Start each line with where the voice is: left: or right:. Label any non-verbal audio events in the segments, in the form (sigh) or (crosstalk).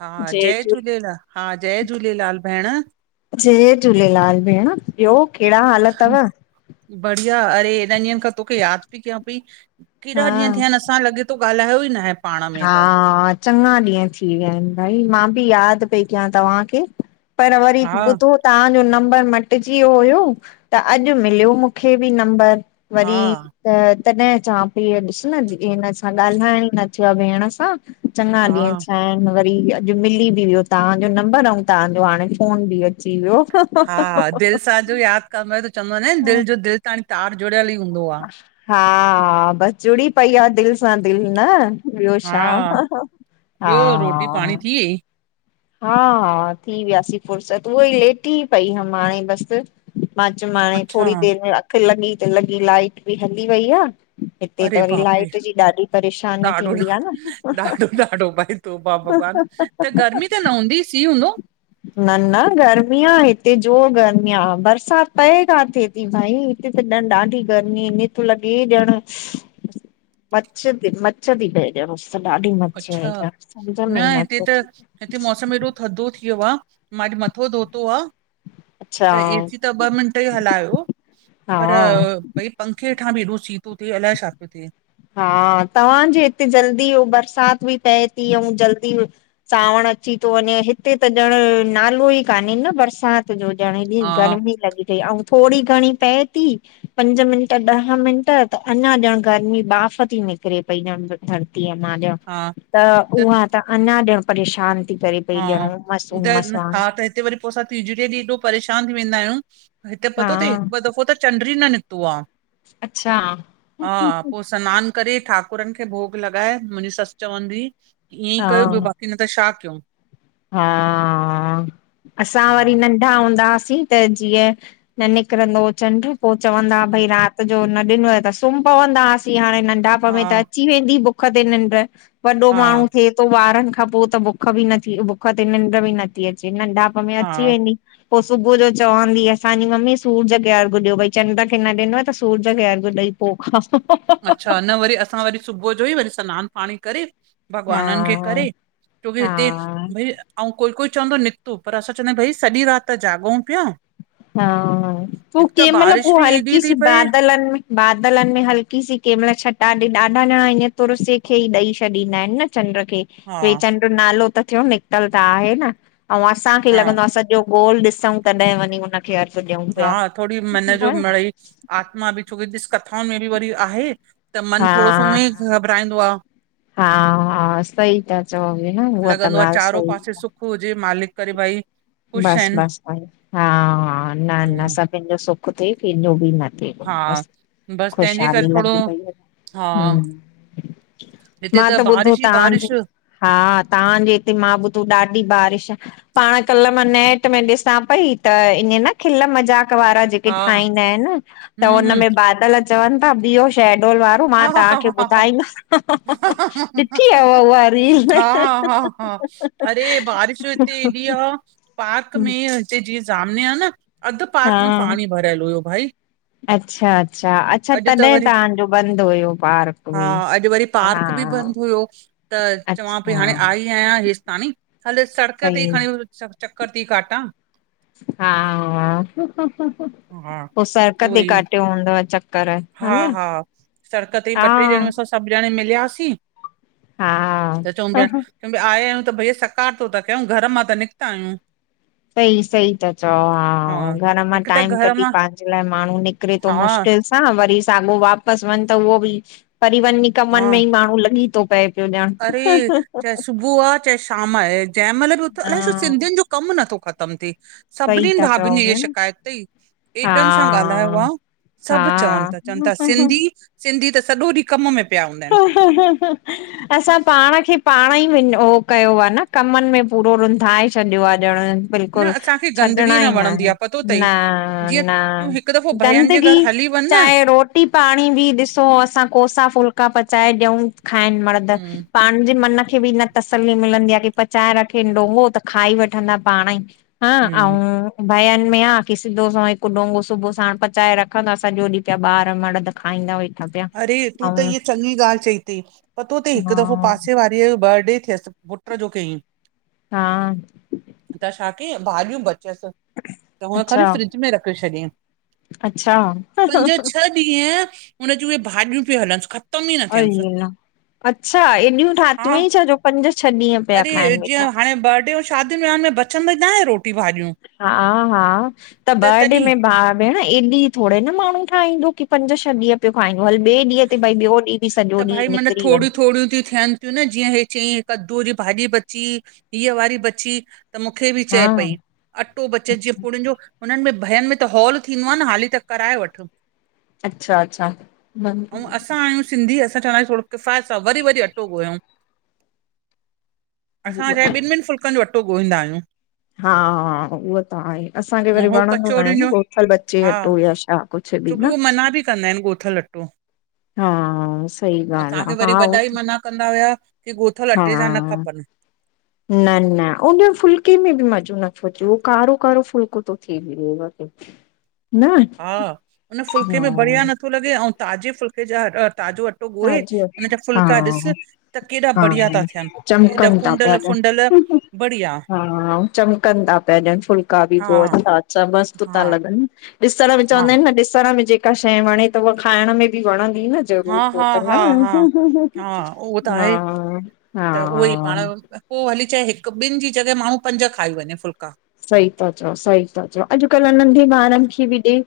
right: हा जय झूलेलाल हा जय झूलेलाल भेण।
left: जय झूलेलाल भेण ॿियो केड़ा हाल तव।
right: बढ़िया अरे हेॾन ॾींहंन खां तोखे याद पी कयां पई केॾा
left: हा
right: ॾींहं थिया असां सां लॻे तो ॻाल्हायो ई न आहे। पाण में
left: हा
right: त
left: चङा ॾींहं थी विया आहिन भई मां बि याद पई कयां तव्हांखे। पर वरी
right: हा
left: बुधो। तहांजो नंबर मटिजी वयो हुयो त अॼु मिलियो मूंखे बि नंबर।
right: हा
left: वरी त तॾीं चां पई ॾिस न हिन सां ॻाल्हाइण ई न थयो आ भेण सां। चङा ॾींहं
right: हा
left: थया आहिन वरी जो मिली बि वियो तहांजो नंबर अऊं तहांजो हाणे फोन बि अची वियो।
right: हा दिल सां जो याद कदो आहे त चवंदा न आहीन
left: हा
right: दिल जो दिल ताणी तार जुड़ियल ई हूंदो आ।
left: हा बस जूड़ी पई आ दिल सां दिल न। ॿियो छा हा
right: ॿियो रोटी
left: हा।
right: पाणी थी वई
left: हा-हा, थी वियासीं फुर्सत उहा ई लेटी पई हम हाणे बसि मां चयो हम्म हाणे
right: अच्छा
left: थोरी देर में अखि लॻी त लॻी लाइट बि हली वई आहे। हिते
right: अरे
left: त वरी
right: बाप रे
left: लाइट जी ॾाढी परेशानी
right: ॾाढो
left: थींदी आहे न।
right: ॾाढो ॾाढो ॾाढो भई तौबा भॻवान, त गर्मी त न हूंदी सी हूंदो?
left: न-न गर्मी आहे हिते जोर गर्मी आहे बरसाति पए किथे भाई हिते त ॾाढी गर्मी न थो लॻे ॼण मच्छ, मच्छ थी मच्छ पई उस ॾाढी मच्छ
right: अच्छा
left: हेॾा
right: न हिते, त हिते मौसम हेॾो थधो थी वियो आहे मां अॼु मथो धोतो आहे त
left: अच्छा
right: एसी त ॿ मिंट ई हलायो
left: हा
right: पर भई पंखे हेठां बि एॾो सी थो थिए, अलाए छा पियो थिए।
left: हा, तव्हांजे हिते जल्दी बरसात बि पए थी ऐं जल्दी सांवण अची थो वञे हिते त ॼण नालो ई कान्हे न बरसाति त जो जाणे बि
right: हा
left: गरमी लॻी थोरी घणी पए थी पंज मिंट ॾह मिंट त अञा ॼण गर्मी बाफ़ थी निकिरे पई धरतीअ मां।
right: हा।
left: त उहा त अञा ॼण परेशान थी करे। पई
right: हा,
left: ॼण उमस उमस
right: द हा
left: वांग
right: त हिते वरी पोइ असां तीजड़ीअ ॾींहुं एॾो परेशान थी वेंदा आहियूं हिते
left: हा
right: पतो अथए हिकु दफ़ो त चंड ई न निकितो निकितो आहे।
left: अच्छा।
right: सनानु करे ठाकुरनि खे भोग लॻाए मुंहिंजी ससु चवंदी हुई ईअं ई
left: हा
right: कयो हिननि त छा कयो?
left: हा, असां वरी
right: हा
left: नंढा नंढा हूंदा हुआसीं त जीअं न निकिरंदो चंड पोए चवंदा भई राति त जो न ॾिनो आहे त सुम्ही पवंदा हुसीं हाणे नंढा पण में त
right: हा
left: अची वेंदी बुख ते निंड। वॾो माण्हू
right: हा
left: थिए थो ॿारनि खां पोइ त बुख बि नथी बुख ते निंड बि नथी अचे नंढा मम्मी
right: हा
left: अची वेंदी। पोइ सुबुह जो चवंदी असांजी मम्मी सूरज खे अर्क ॾियो भई चंड खे न ॾिनोव त सूरज खे अर्क ॾेई पोइ खाओ।
right: अच्छा न वरी असां वरी सुबुह जो ई वरी सनानु पाणी करे
left: हा
right: भॻवाननि खे करे छोकी हिते
left: हा
right: भई ऐं कोई कोई चवंदो निकतो पर असां चवंदा आहियूं भई सॼी राति त जाॻूं पिया
left: हा, पोइ
right: हिकु त
left: केहिं महिल
right: बारिश
left: हू
right: बि एॾी
left: हल्की
right: थी
left: सी
right: पए
left: बादलनि में बादलनि में हल्की सी कंहिं महिल छटा ॾे ॾाढा ॼणा इअं तुरसे खे ई ॾेई छॾींदा आहिनि न चंड खे
right: हा
left: ॿे चंड जो नालो त थियो निकितल त आहे न ऐं असांखे
right: हा
left: लॻंदो आहे असां सॼो गोल ॾिसऊ तॾहिं वञी हुनखे अर्क
right: हा थोरी मन जो मड़ई आत्मा बि छोकी ॾिस कथाउनि में बि वरी आहे त मन थोरो सो उहो ई घबराईंदो आहे।
left: हा-हा, सही था चऊ भेण हू त ॻाल्हि सही आहे।
right: पोइ जीअं मालिक करे भई। ख़ुशि
left: बसि
right: आहिनि
left: बसि हा-हा न न
right: हम्म,
left: सभिनि जो सुख थिए कंहिंजो बि न
right: हा
left: बसि
right: बसि तंहिंजे
left: ख़ुशहाली
right: करे थोरो
left: लॻी पई
right: हा
left: आहे। हम्म
right: हिते
left: मां त ॿुधो
right: बारिश ई
left: तव्हांजे
right: बारिश
left: हा, तां जे हिते मां ॿुधो ॾाढी बारिश आ, पां कल मां नेट में ॾिसां पई त ईअं न खिल मज़ाक वारा जेके
right: हा
left: ठहींदा आहिनि, त
right: हम्म
left: उन
right: हम्म
left: में बादल चवनि था बीहोे छैडोल वा पोइ मां
right: हा हा
left: तांखे
right: हा
left: ॿुधाईमि, ॾिठी हव उहा रील
right: हा हा हा अरे, बारिश हित्ते एॾी आ पार्क में हिते जीअं जामनें आ न, अधु
left: हा
right: पार्क में पाणी भरियलु हुयो भाई
left: अच्छा अच्छा, अच्छा
right: अॼु त
left: तॾहिं
right: वरी
left: तां जो बंदि हुयो पार्क
right: हा,
left: बि
right: अॼु वरी
left: हा
right: पार्क बि बंदि हुयो त, चवां पई
left: अच्छा
right: हाणे आई आहियां हेसि ताणी, हल सड़क ते
left: सही
right: ई खयोंस् चक् चक्कर ती काटां
left: हा हा,
right: हा
left: पोइ सड़क
right: उहो
left: ते
right: ई
left: काटियो हूंदव चक्कर
right: हा
left: न
right: हा, सड़क तेहिं
left: हा
right: ॿ ट्रे ॼणियूं, असां सभु ॼणियूं मिलियासीं
left: हा
right: चवां पई, आया आहियूं त भई सकारतो त कियूं, घर मां त निकिता आहियूं।
left: सही सही ता चओ, हा हा, घर मां
right: हिकु त
left: टाइम
right: घर मां
left: कढी पांजे लाइ माण्हू निकिरे तो
right: हा
left: मुश्किल स् हा वरी, साॻो वापसि वञ त उहो बि, वरी वञी
right: हा
left: कमनि में ई माण्हू लॻी तो पए। पियो ॼण
right: अरे! चाहे सुबुह आ चाहे शाम आहे, जंहिं महिल भी उथि, अलाए छो
left: हा
right: सिंधियुनि जो कम नथो ख़तमु थीए
left: सही
right: सभिनीनि
left: था
right: भाभियुनि
left: चओ
right: ईया
left: भेण
right: शिकायत कई। एॾनि सां ॻाल्हायो आ,
left: हा
right: सभु चवनि
left: हा
right: ता, चवनि ता सिंधी सिंधी त सॼो ॾींहुं कम में पिया हूंदा
left: ह
right: आहिनि।
left: असां पाण खे पाणहि ओ कयो आ न, कमनि में पूरो रुंधाए छॾियो आहे ॼणु
right: न
left: बिल्कुलु
right: असांखे गंदगी
left: छॾणा ई न
right: वणंदी आ पतो
left: न
right: अथई जीअं
left: न
right: तूं हिकु दफ़ो भयनि जे
left: गंदगी,
right: घर हली वञ न
left: चाहे रोट रोटी पाणी बि ॾिसो, असां कोसा फुलका पचाए ॾियऊ, खाइनि मर्द, पा
right: हम्म
left: पंहिंजे मन खे बि न तसली, मिलंदी आ कि पचाए रखेन डोंगो, त खाई वठंदा पाणई। हा,
right: हम्म
left: अऊं भयनि में आ, कि सिधो सो हिकु डोंगो सुबुह साण पचाए रखंदा, सॼो ॾींहुं पिया ॿार मर्द खाईंदा वेही। अॻियां
right: अरे तूं त
left: अऊं।
right: इहा चङी ॻाल्हि चई अथई, पतो तई हिकु दफ़ो
left: हा
right: पासे वारीअ जो बर्डे थियसि, पुट जो कयईं
left: हां
right: त छा कयईं, भाॼियूं बचसि, त हूअ
left: अच्छा
right: खणी फ्रिज में रखी छॾियईं।
left: अच्छा,
right: ॾींंहं, उन जूं उहे भाॼियूं पियूं हलंसि
left: अई अल्ला, अच्छा, हेॾियूं
right: हा
left: ठातियूं हुयई छा, जो पंज छह ॾींहं पिया
right: अरे
left: खाइन
right: जीअं
left: वेठा।
right: हाणे बर्डे हुयुस शादियुन, वयांहनि में बचंदि न आहे रोट
left: हा हा, त, बर्डे में ॿार भेण एॾी थोरई न माण्हू ठाहंदो कि पंज छह ॾींहं पियो खांहिदो, हल ॿिए ॾींह ते, भई ॿियो ॾींहुं बि सॼो
right: त भई
left: ॾींहुं
right: मन,
left: निकिरी वञे
right: थोरियूं थोरियूं तियूं थियनि ॿियूं न जीअं हे चईं, कद्दू जी भाॼी बची, हीअ वारी बची त मुखे बि
left: हा
right: चए पई, अटो बचे जीअं
left: अच्छा
right: पुड़ियनि जो हुननि में भयनि में त हॉल थींदो आ न, हाली त कराए वठु
left: अच्छा अच्छा, हम्म।
right: ऐं असां आहियूं सिंधी असां चवां थोडो किफ़ायत हां, वडी-वडी अटो गुर्यउँ। असां छाहे ॿिहिन् -ॿिहिन् फुल्कन् जो अटो गुरीन्दा आहियूं।
left: हा -उहो त आहे, असांखे
right: ऐं
left: वरी
right: हो
left: वणंदो न आहे
right: कचौड़ियुनि जो
left: न गोथल बचे अटो या छा। कुछ बि न।
right: सभी कंदा आहिन, गोथल। टो।
left: हां।
right: असांखे वरी वॾा ई मना कंदा हुया, की गोथल अटे जा न
left: हा
right: खपन।
left: न न उन फुल्के में बि मज़ो नथो अचे, उहो कारो -कारो फुल्को थो थिए वए।
right: (inaudible) हा हुन फुल्के में बढ़िया
left: हा
right: नथो लॻे, अऊ ताज़े फुल्के जा ताज़ो। अटो ॻोए,
left: ताज़ो
right: उन जा
left: हा
right: फुल्का ॾिस, त केॾा
left: हा
right: बढ़िया ता थियन् एॾा
left: चमकनि था पिया
right: फुंडल
left: ॾियनि
right: फुंडल। बढ़िया!
left: हा आऊ चमकन्दा तॾयन् फुलका बि
right: हा
left: ज़ोर अछा मस्त ता
right: हा
left: लगन्। इस्तर बी
right: हा
left: चवंदा आहिन न, ॾिसण में जेका शइ वणे त उहा खाइण में बि वणंदी न
right: हा
left: ज़रूर पो।
right: हा, हा, हा, उहो त आहे।
left: हा
right: त उहो ई पाण।
left: हा
right: पो हली चए, हिक ॿिन जी जॻह माण्हू पंज खाई वञे फुलका।
left: सही ता चओ, सही ता चओ अॼुकल्ह नंढे ॿारनि खे बि ॾे।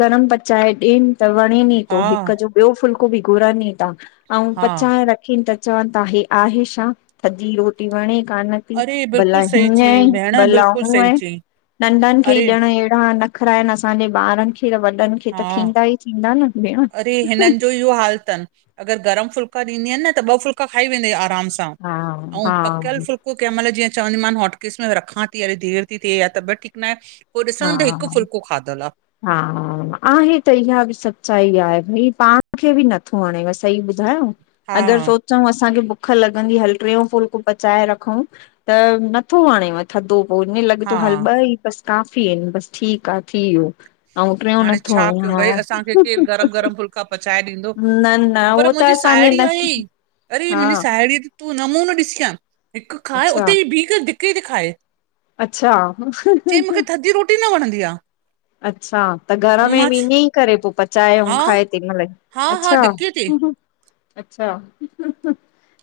left: गरम पचाए डियन्। त वणे ई थो,
right: हा
left: हिक जो ॿियो फुल्को बि घुरनि था, आऊ
right: हा
left: पचाए रखीन् त। चवन् था, हे आहे छा, थधी रोटी वणे कान।
right: अरे
left: भला
right: बिल्कुलु सही
left: हीअं
right: चई
left: ई
right: भेण
left: भला।
right: बिल्कुलु सही चई
left: नंढन खे ई
right: अरे
left: ॾण एंहिड़ा नखरा आहन, असांजे ॿारन खे वॾन्। हे त
right: हा
left: थींदा ई, थींदा न भेण।
right: अरे हिनन् जो इहो हाल थन, अगर गरम फुल्का ॾींदियन, न त ॿ फुल्का खाई वेंदा आराम सां।
left: हा
right: आऊ
left: हा
right: फुल्क। पो केमल जीअं चवंदी मान हॉटकेस में रखां थी, अरे देर थी, थे तबियत ठीक न आहे। पोइ ॾिसा त
left: हा
right: हिकु फुल्को खाधल आ।
left: हा, आहे त इहा बि सच्चाई आहे, भई पाण खे बि नथो हणेव सही ॿुधायो। अगर
right: हा
left: सोच। चंऊ, असांखे बुख लॻंदी, हल ट्रेउ फुल्को पचाए रखउं त नथो हणेव। थढो पो ईअं लॻे थो,
right: हा
left: हल ॿ ई बस काफ़ी आहिन बस ठीक आ थी ब्यो।
right: हाणे छा कयूं, भई असांखे केर गरम, गरम फुलको। फुल्का पचाए ॾींदो,
left: न न
right: पर
left: उहो त
right: मुंहिंजी
left: असांजे
right: साहेड़ी
left: नस
right: आही अड़े
left: हा
right: मुंहिंजी साहेड़ी। तूं नमूनो ॾिसी आ हिक खाए उते
left: अच्छा
right: ही भी करे दिके ती खाए।
left: अच्छा।
right: चई मूंखे थधी रोटी न वणंदी आ।
left: अच्छा त घर में भी इंदी। करे पो पचाए आऊ
right: हा
left: खाए तैं महिल ही
right: हा हा
left: अच्छा।
right: धिके ते
left: अच्छा,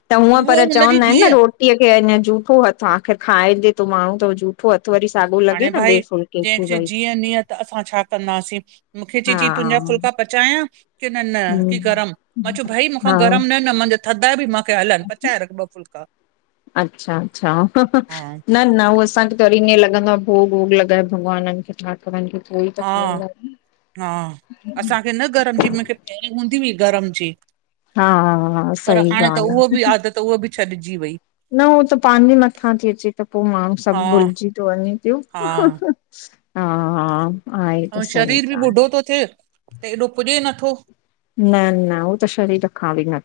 left: त हूअं
right: उहा
left: पर
right: हुनजी
left: चवंदा आहिन न,
right: धीअ
left: रोड। टीअ खे अञा जूठो हथ् आख़िर खाइडे थो, माण्हू त झु। अथो हथु वरी साॻो लॻे न, ॿिए फुल्के खे भई।
right: नियात असां छा कंदासीं, मूंखे जे
left: हा
right: चई तुंहिंजा फुलका पचायां? की, न, न की
left: हूं
right: गरम मां चयो भई मूंखा
left: हा
right: गरम न, न मुंहिंजा थड़दा बि मा। हलन, पचाए रख ॿ फुल्का।
left: अच्छा अच्छा।
right: हा
left: न- न उहो असांखे त वरी ईअं लॻंदो आहे, भोग भोग लॻाए भॻवान खे त पंहिंज खे पोइई त
right: हा
left: खाईंदासीं,
right: हा
left: ह न।
right: गरम जी मूंखे पहिरी हूंदी हुई, गरम जी।
left: हा हा हा
right: पर
left: सही
right: हाणे
left: ॻाल्ह आ।
right: त उह भी छॾजी वई।
left: न ऊहो त पंहिंजे मथां थी अचे त पो माण्हू
right: हा
left: सब भुलजी थो वंञे पयो।
right: हा
left: हा हा। आहे त
right: अंउ
left: सही
right: शरीर बि
left: ॻाल्हि।
right: बुढो थो थिए त एॾो पुॼे नथो।
left: न न, हू त शरीर खां बी न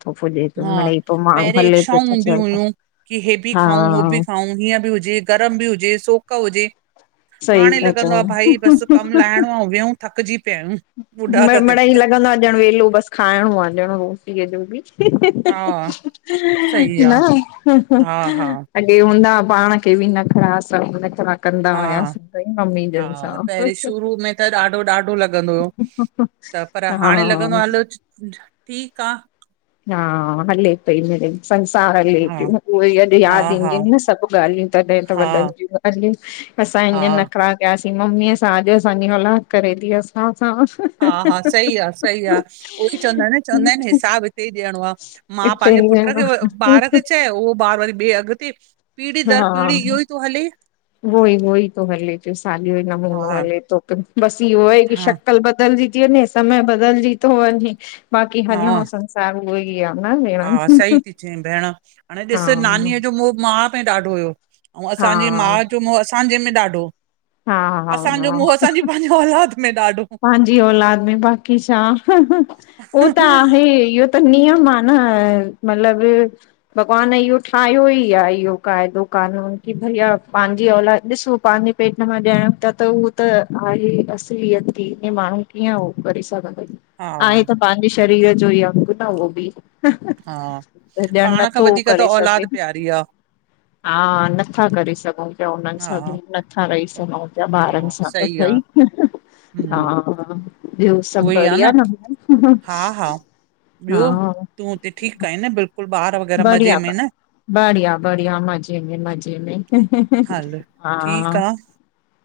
right: हा, पहिरियें इच्छाउं
left: त
right: हूंदीयूं
left: चए त
right: हुयूं कि हे बि
left: हा
right: खाऊं, हो बि खाऊं, हीअं बि हुजे गरम भी हुजे, सोक हुजे,
left: सही
right: हाणे
left: था
right: लगंदो
left: चओ।
right: आ भाई, बस कम लाहेणो आ अऊं व्यूं। थकजी पया आयूं।
left: म मिड़ई लॻंदो आ ॼण वेलो बस खाइणो आ ॼण रोटीअ जो बि।
right: हा सही
left: न!
right: आहे हा हा
left: अॻे हूंदा हुआ पाण खे ॿि नख़रा सब नख़रा कंदा
right: हा
left: हुयासीं मम्मी ॼनि सां।
right: हा पहिरीं शुरू में त ॾाढो ॾाढो लॻंदो हुयो, त पर
left: हा
right: हाणे लॻंदो आ हल ठीकु आ।
left: हा, हले! सही में, संसार हले
right: हा
left: पियो, उहे ई अॼु
right: हा
left: यादि
right: हा
left: ईंदियूं आहिनि न सभु ॻाल्हियूं तॾहिं त
right: हा
left: वॾनि ॼियुं। हल असां इअ
right: हा
left: नख़रा कयासीं मम्मीअ सां, अॼु असांॼी औलाद करे थी असां सां।
right: हा, हा, सही आ, सही आ, उहोई चवंदा आहिनि चवंदा आहिन न हिसाब इते ई ॾियणो आ, मां
left: हिते
right: पंहिंजे पुट
left: ईअं
right: खे, ॿार खे चए उहो ॿारु वरी ॿिए अॻिते पीढ़ी दर पीढ़ी इयो ई थो हले।
left: उओई उओई थो हले पियो, साॻियो ई नमूनो
right: हा
left: हले थो, बस इहो आहे क
right: हा
left: शक्कल ॿ बदलजीं थी वञे, समय बदलजीं थो वंञे, बाक़ी हलणो
right: हा
left: संसार उअंई आ न
right: हा,
left: भेण
right: सही थी चई भेण, हाणे
left: हा
right: ॾिस नानीअ ॼो मोह माँ में ॾाढो हुयो, अंऊ
left: हा
right: असांॼी माउ जो मोह असांॼे में ॾाढो।
left: हा हा
right: असांजो मोंह असांजी पंहिंजे औलाद में ॾाढो।
left: पंहिंॼी औलाद में, बाक़ी छा, उह त आहे, ईयो त नियम आ न मतलब भॻवान इहो ठाहियो ई आ इहो क़ाइदो कानून कि भई पंहिंॼी औलाद, ॾिसो पंहिंॼी पेट मां ॼयंण था त उहो त आहे इ असलियत धीअ खे माण्हू कीअं उह करे सघंदो, आहे
right: हा
left: त पंहिंॼे शरीर जो ई अंॻु न उहो ॿि।
right: हा
left: त ॼण
right: पाण खां
left: नथो
right: वधीक त
left: करे सघे।
right: औलाद प्यारी आ
left: हां, नथा करे सघयु। त उन्हनि सां
right: हा
left: दूर ॿि नथा रही सघूं पया
right: हा
left: ॿारनि सां त
right: सही आ
left: भई।
right: हम्म
left: हां, हा ॿियो सभु
right: उहो ई आ
left: बढ़िया न?
right: तु हुते ठीकु आईं न बिल्कुलु, ॿार वग़ैरह मज़े
left: बढ़िया।
right: में न?
left: बढ़िया, बढिया, मज़े में, मज़े में,
right: हल ठीकु
left: हां।
right: आ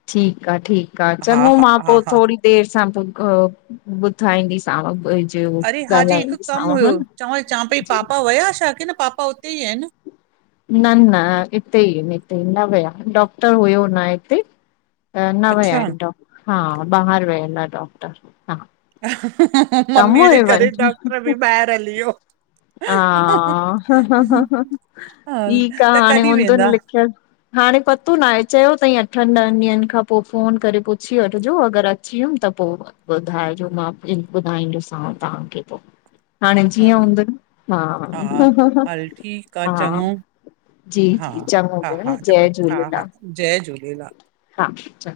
left: ठीकु आ,। ठीकु आ।
right: हा
left: चङो
right: हा
left: मां
right: हा
left: पो
right: हा
left: थोड़ी देरि सां ॿुध ॿुधाईंदिसा सांव, ॿई अचो। (unintelligible)
right: अरे हां ॼे, हिकु कमु हुयो, चवां चां पई
left: जी
right: पापा वया छा कि न पापा हुते ई आहिनि?
left: न न हिते ई हिते, न वया डॉक्टर हुयो न हिते अ न विया
right: अच्छा
left: आहिनि डॉक, हा बाहिरि वियल आ डॉक्टर, हा। कम
right: मम्मीअ जे करे
left: हुयवनि
right: डॉक्टर भी ॿाहिर हली वियो।
left: हां
right: हा
left: ठीक आह
right: त
left: हाणे
right: कॾहिं
left: हुंदन
right: वेंदा?
left: लिखयल। हाणे पतो न आहे चयो तईं अठन ॾंह ॾींहंन खां पोइ फोन करे पुछी वठॼो अगर अची वियुम त पोइ ॿुधाइॼो मां भी ॿुधाईंदी सांव तहांखे पोइ हाणे जीअं
right: हल
left: हूंदुन।
right: हा
left: हां
right: हल ठीकु आ
left: हां
right: चङो
left: जी
right: हा
left: जी, चॻो
right: हा
left: भेण,
right: हा चङो
left: जय
right: हा हा
left: झूलेलाल
right: जय झूलेलाल।
left: हां चॻो।